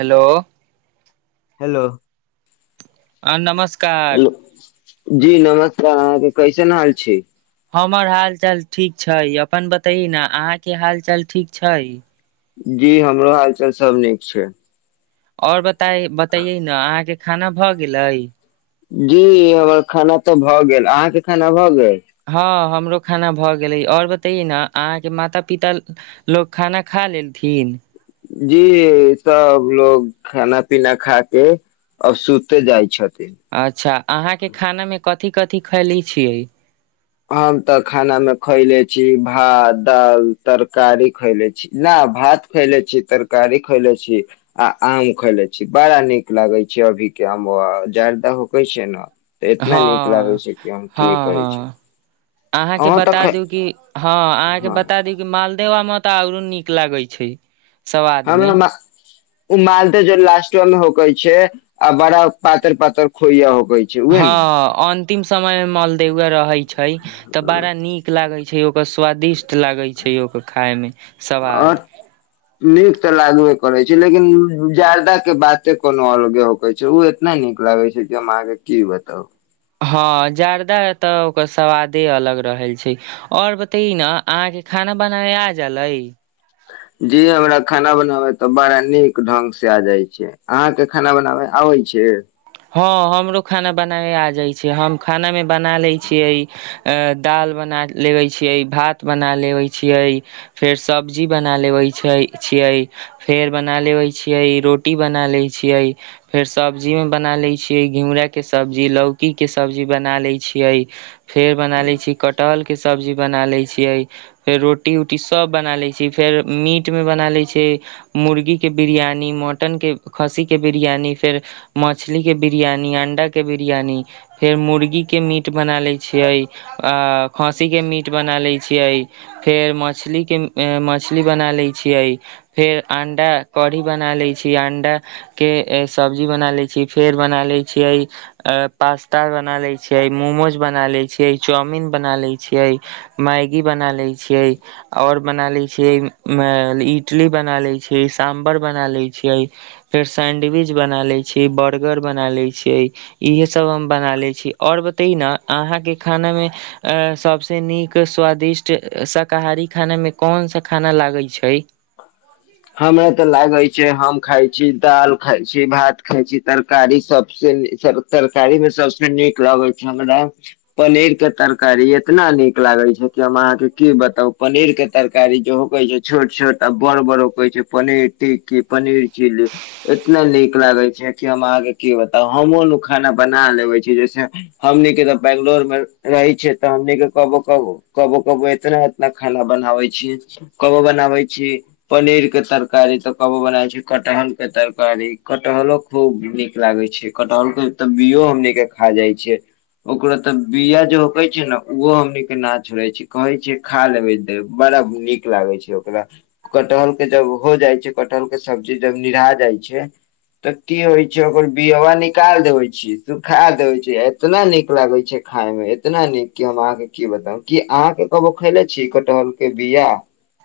Hello hello आ नमस्कार जी नमस्कार अहाँके कैसन हाल छै हमर हाल चाल ठीक छै अपन बतैही न अहाँके हाल चाल ठीक छै जी हमरो हालचाल सब नीक छै और बताइ बतैैयै न अहाँके खाना भऽ गेलै जी हमर खाना तऽ भए गेल अहाँके खाना भऽ गेल हँ हम हमरो खाना भऽ गेलै और बतैे ही न अहाँके माता पिता लोग खाना खा लेलथिन जी सब लोग खाना पीना खा के अब सुते जाइ छथि अच्छा अहाँके खानामे कथी कथी खैखले छियै हम तऽ खाना मे खैले छी भात दाल तरकारी खैले छी ना भात खैले छी तरकारी खैले छी आ आम खैले छी बड़ा नीक लागे छै अभि किया हम ओ जर्दा हौकै छी न एतना हँ नीक लागे छै कि हम हँ की कहै हँ छी अहाँके अहूँ बता तऽ दू कि हां अहाँके हँ बता दू कि माल देवा माता आ नीक लागे छै स्वाद मे ओ मालदह जे लास्टवा मे होखै छै आ बड़ा उ पातर पातर खोइज हो हँ अन्तिम समय मे मलदेवउवा रहै छै तऽ बड़ा नीक लागै छै ओ स्वादिष्ट लागै छै यौ खाय मे आ स्वाद नीक तऽ लागबे करै छै लेकिन जर्दा के बाते कोनो अलगे होक छै उ नैय नीक लागे छै इ हम आहां के की बताउ हाँ जर्दा त ओकर स्वादे अलग रहै छै और बताई न अहाँ खा खना बनाबे आ जा लै जी हमरा खाना बनाबे तऽ बड़ा नीक ढंग से आ जाय छै अहाँ के खाना बनाबे आबै छै हँ हमरो खाना बनाबै आ जाइ छै हम खानामे बना लै छियै दाल बना लेबै छियै भात बना लेबै छियै फेर सब्जी बना लेबै छिय छियै फेर बना लेबै छियै रोटी बना लियै छियै फेर सब्जीमे बना लियै छियै घिउरा के सब्जी लौकी के सब्जी बना लै छियै फेर बना लै छी कटहल के सब्जी बना लै छियै फेर रोती उटी सब बना लै छियै फेर मीठ मे बना लै छियै मुर्गी के बिरयानी मटनके खस्सीके बिरयानी फेर मछली के बिरियानी अंडा के बिरियानी फेर मुर्गी के मीठ बना लै छियै आ खाँसी के मीठ बना लै छियै फेर मछली के मछली बना लै छिय फेर अंडा कढ़ी बना लै छी अंडा के सब्जी बना लै छी की फेर बना लै छियै पास्ता बना लै छियै मोमोज बना लै छियै चाउमिन चाउमिन बना लै छियै मैगी बना लै छियै और बना लै छियै। इटली बना लै छियै साम्भर बना लै छियै फेर सैंडविच बना लै जे बर्गर बना लै छै इहे सब हम बना ले छी और बता ही न अहाँ के खाना में अ सबसे नीक स्वादिष्ट शाकाहारी खाना में कौन सा खाना लागै छै हमरा तऽ लागै छै हम खाय छी, दाल खाइ छी, भात खाइ छी, तरकारी सब तरकारीमे सबसँ नीक लगैय छैय हमरा पनीर के तरकारी, एतना नीक लागैय छैय कि हम अहाँ के की बताउ पनीर के तरकारी जे होखैय छैय छोट-छोट आ बड़-बड़ो होय छैय पनीर टिक्की, पनीर चिली एतना नीक लागैय छैय कि हम अहाँ के की बताउ हमहुँ लोग खाना बना लेवैय छियैय जैसे हमनीके त बेंगलोर मे रहैय छियैय त हमनीके कबो कबो-कबो एतना-एतना खाना बनाबैय छीयैय, कबो बनाबैय छी पनीर के तरकारी त कबो बनाबैय छियैय कटहल के तरकारी, कटहलो खुब नीक लागैय छैय। कटहल के त बीयो हमनीके खा जाइ छियैय। ओकरो त बिया जे होखैय छैय न उहो हमनीके ना छोड़ैय छी कहैय छीयैय खा लेबैय, देब बड़ा नीक लागैय छैय ओकरा, कटहल के जब हो जाइ छैय, कटहल के सब्जी जब निरहा जाइ छैय तत्ते होइ छैय ओकर बियबा निकाल देबैय छियैय, सुखा देबैय छियैय आ एतना नीक लागैय छैय खायमे एतना नीक कि हम अहाँके की बताउ, की अहाँ कि कबो खयले छियैय कटहल के बिया?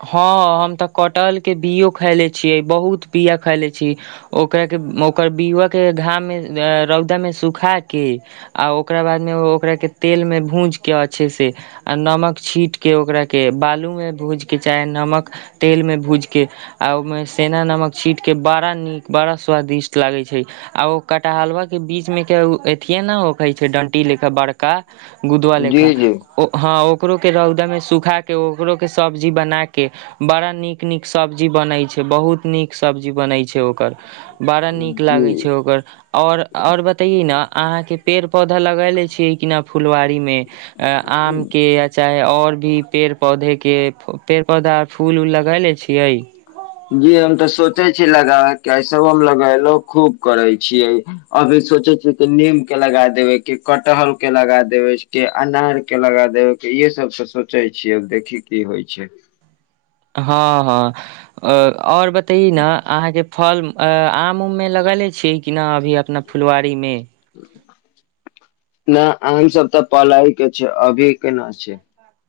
हँ हम त कटहल के बीयो खयले छियैय, बहुत बिया खयले छी, ओकरा ओकर बीअबा के घाममे-रौदामे सुखा के आ ओकरा बादमे ओकरा के तेलमे भुज के अच्छे से, आ नमक छीट के ओकरा के, बालूमे भुज के चाहे नमक-तेलमे भूजके आ ओहिमे सेंधा नमक छींटके बड़ा नीक बड़ा सुन्दर स्वादिष्ट लागैय छैय, आ ओ कटहलवा के बीचमे के अथिए न ओखैय छैय डण्टी लेखा बड़का गुदवा लेखा, जी, जी, हँ ओकरो के रौदामे सुखा के ओकरो के सब्जी बना के बड़ा नीक-नीक सब्जी बनैय छैय बहुत नीक सब्जी बनैय छैय ओकर। बड़ा नीक लागैय जी, छैय ओकर आओर-आओर बतइयै न अहाँ के पेड़-पौधा लगैले छीयैय कि ना फुलवारी, मे आम के आ चाहे आओर भी पेड़-पौधे के, पेड़-पौधा जी, हम त सोचैय छी लगाएब आ इ सब लगैयलो खुब करैय छियैय, अभी सोचैय छियैय की नीम के लगा देबैय, की कटहर के लगा देबैय, की अनार के लगा देबैय इएह सब सोचैय छियैय, देखियौ की-की होइ छैय। हँ-हँ आओर बतैयौ न अहाँके फल आम-उममे लगैले छियै की नै अभी अपना फुलवारीमे? [inaudible]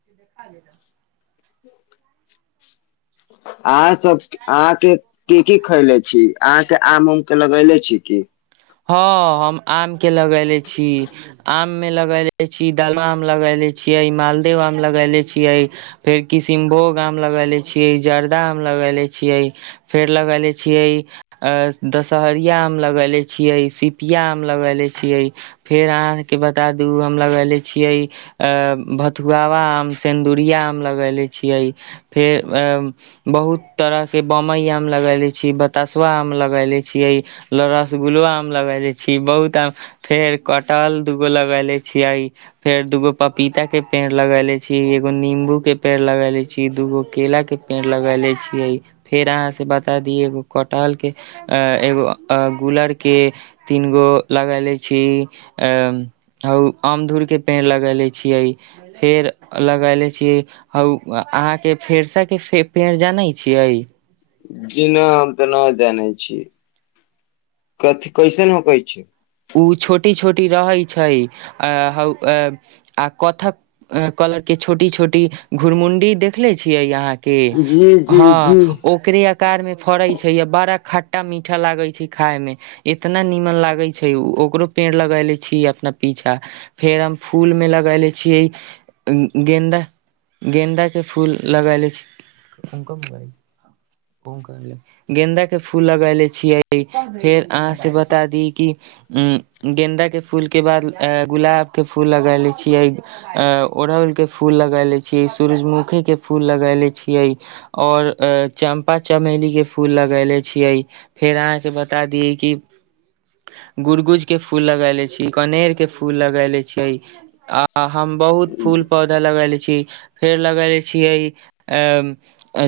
अहाँ सब अहाँके की-की खयले छी अहाँके आम-उम के लगैले छी की? हँ, हम आम के लगैले छी। आम मे लगैले छी दलमा आम लगैले छियैय, मालदेव आम लगैले छियैय, फेर किसीन- -भोग आम लगैेले छियैय, जर्दा आम लगैेले छियैय, फेर लगैले छियैय दशहरिया आम लगैले छियैय, सिपिया आम लगैले छियैय, फेर अहाँके बता दू हम लगैले छियैय भथुआवा आम, सिन्दुरिया आम लगैले छियैय फेर बहुत तरह के बमइ आम लगैले छियैय, बतसवा आम लगैले छियैय, रस- गुलबा आम लगैले छी, बहुत आम फेर कटहल दुगो लगैले छियैय, फेर दुगो पपीता के पेड़ लगैले छी, एगो नींबू के पेड़ लगैले छी, दूगो केला के पेड़ लगैले छीयैय, फेर अहाँ सँ बता दी एगो कटहल के, एगो गूलर के तीन गो लगैले छी, अमधुर के पेड़ लगैले छियैय, फेर लगैले छियैय अहाँके फेरसा के पेड़ जानैय छियैय? जी नै हम त न जानैय छियै, कथि कैसन होखै छै उ छोटी-छोटी रहैय छैय, आ कथक कथ कलर के छोटी-छोटी घुरमुंडी देखले छियै अहाँ के जी, जी, हँ जी। ओकरे आकारमे फड़ैय छैय बड़ा खट्टा-मीठा लागैय छै खायमे इतना नीमन लागैय छैय, ओकरो पेड़ लगायले छी अपना पीछा फेर हम फूलमे लगैले छियै गेन्दा गेन्दाके फूल लगलै छी ओे गेन्दा के फूल लगेलै छियै फेर अहाँ से बता दी कि अम गेन्दा के फूल के बाद गुलाब के फूल लगैले छियै ओड़हल के फूल लगायले छीयै सूरजमुखी के फूल लगायले छियै और चं पा चमेली के फूल लगेले छियै फेर अहाँ के बता दिय कि [inaudible] गुुर गुज के फूल लगयले छी कनेर के फूल लगयले छीयै आ हम बहुत फूल पौधा लगयले छी फेर लगयले छीयै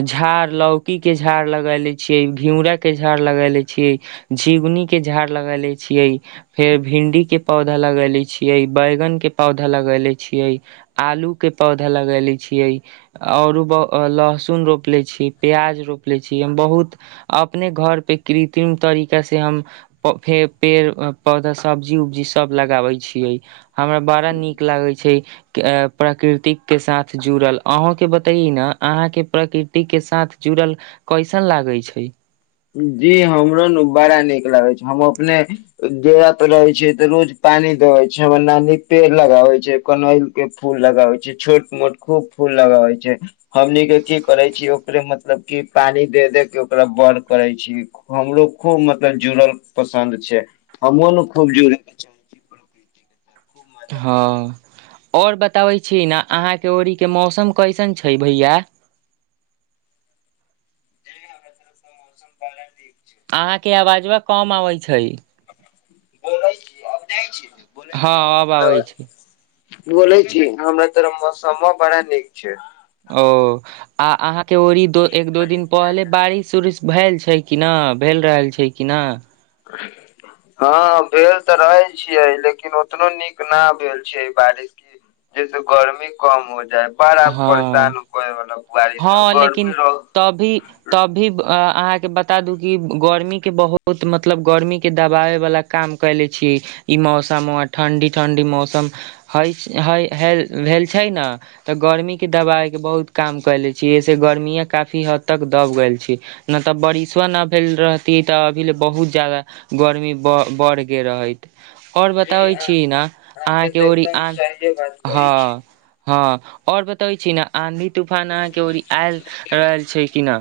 झाड़ ल औकी के झाड़ लगयले छीयै घिउरा के झाड़ लगयले छीयै झिंगुनी के झाड़ लगयले छियै फेर भिंडी के पौधा लगयले छियै बैगन के पौधा लगयले छियै आलू के पौधा लगयले छियै औरो लहसुन रोपले छीयै पियाज रोप ले छी बहुत अपने घर पे कृत्रिम तरीका से हम फे पेड़ पौधा सब्जी उब्जी सब लगाबै छियै हमरा बड़ा नीक लगै छै प्रकृतिक के साथ जुड़ल अहूं के बतइ न आहाँ के प्रकृतिके साथ जुड़ल कैसन लागै छै जी हमरो नू बड़ा नीक लागे छै हम अपने डेरा पर रहे छियै तऽ रोज पानी देबे छै हमर नानी पेड़ लगाबै छै कनैल के फूल लगावै छै छोट मोट खूब फूल लगाबे छै हमनी के की करे छी ओकरे मतलब की पानी दे दे के ओकरा ब करै छी हमरो खूब मतलब जुड़ल पसन्द छै हमहु ने खूब जुड़े के चाहे छी [inaudible] मजा आबै छै हँ जुड़े। और बताबै छी न अहाँके ओरीके मौसम कैसन छै भैया [inaudible] मौसम पालै द [unintelligible] अहाँके आवाजबा कम अबै छै बोलै छी आब जाइ छी बोलै हँ छी अब आबै छै हमरा बोले छी हमरा तोरा मौसमो बड़ा न ओ आ अहाँ के ओरी दो एक दो दिन पहले बारिश उरिश भेल छै कि न भेल रहल छै कि ना आ हँ भेल तऽ रहै छियै लेकिन ओतनो नीक न भेल छै बारिश जैसे गर्मी कम हो जाए बड़ा हँ परेशान कोय मतलब हँ लेकिन तभी तभी अहाँके बता दू कि गर्मीके बहुत मतलब गर्मीके दबाबैवला काम कयले छी ई मौसम व ठंडी ठंडी मौसम हय हय भेल छै न गर्मी के दवाई के बहुत काम कैले छी जसे गर्मीए काफी हद तक दब गेल छी न तऽ बारिसवा न भेल रहती तऽ अभी ले बहुत ज्यादा गर्मी ब बढ़ गे रहै और जी बताबै छी न अहाँ के अहाँके तऽ ओर ई एकदम सहिए बात कहै छी हँ हँ और बतइ छी न आंधी तूफान अहाँके औरी आयल छै कि न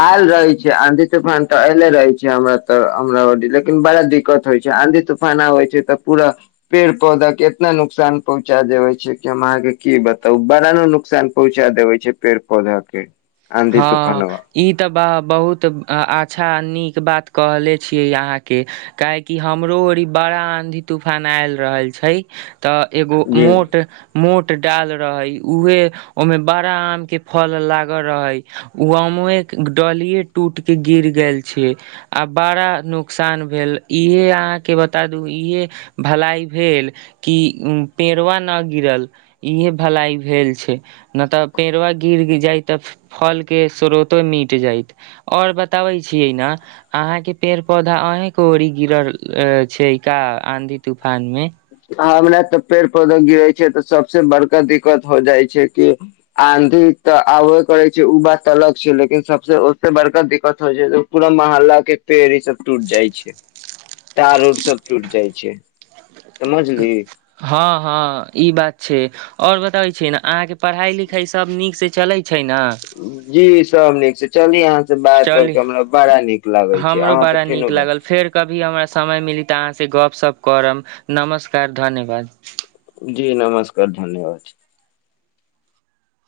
आयल रहे छै आंधी तूफान तऽ ऐले रहे छै हमरा तऽ हमरा औरी लेकिन बड़ा दिक्कत होइ छै आंधी तूफान आ होइ छै तऽ पूरा पेड़ पौधा के इतना नुकसान पहुँचा देबै छै अहाँ के की बताउ बड़ा न नुकसान पहुंचा देबै छै पेड़ पौधा के आंधी तू हँ ई तऽ बा बहुत अच्छा नीक बात कहले छियै अहाँ के काहै की हमरो औरी बा बड़ा आंधी तूफान आयल रहल छै तऽ एगो जी मोट मोट डाल रहे उहे ओमे बड़ा आम के फल लागल रहै उमोए के डलीेया टूट के गिर गेल छै आ बड़ा नौक नसान भेल इहे अहाँके बता द इहे भलाइ भेल कि पेड़वा न गिरल इहे भलाई भेल छै न तऽ पेड़वा गिर जाय तऽ फल के स्रोतो मिीट जायत और बताबै छीियै ने अहाँके पेड़ पौधा आहे को ओरीी गिरल छै का आंधी तूफान मे हमरा तऽ पेड़ पौधा गिरे छै तऽ सबसे बड़का दिक्कत हो जाइ छै कि आ तऽ आबे करै छै ओ बात तऽ अलग छै लेकिन सब ओे बड़क दिक्कत होइ छै पुर मह मल्ला के पेड़ ई सब टूट जाइ छै तार उर सब टूट जाइ छै समझली हँ हँ ई बात छै आओर बताबै छी ने अहाँके पढ़ाई लिखाई सभ नीक से चलैत जी सभ नीक से चली यहाँ ह से बात करके चली हमरा बड़ा नीक लागै छै हमरो अहाँ से बड़ा फेनो नीक बात लागल फेर कभी हमरा समय मिली तऽ अहाँ से गपशप करब नमस्कार धन्यवाद जी नमस्कार धन्यवाद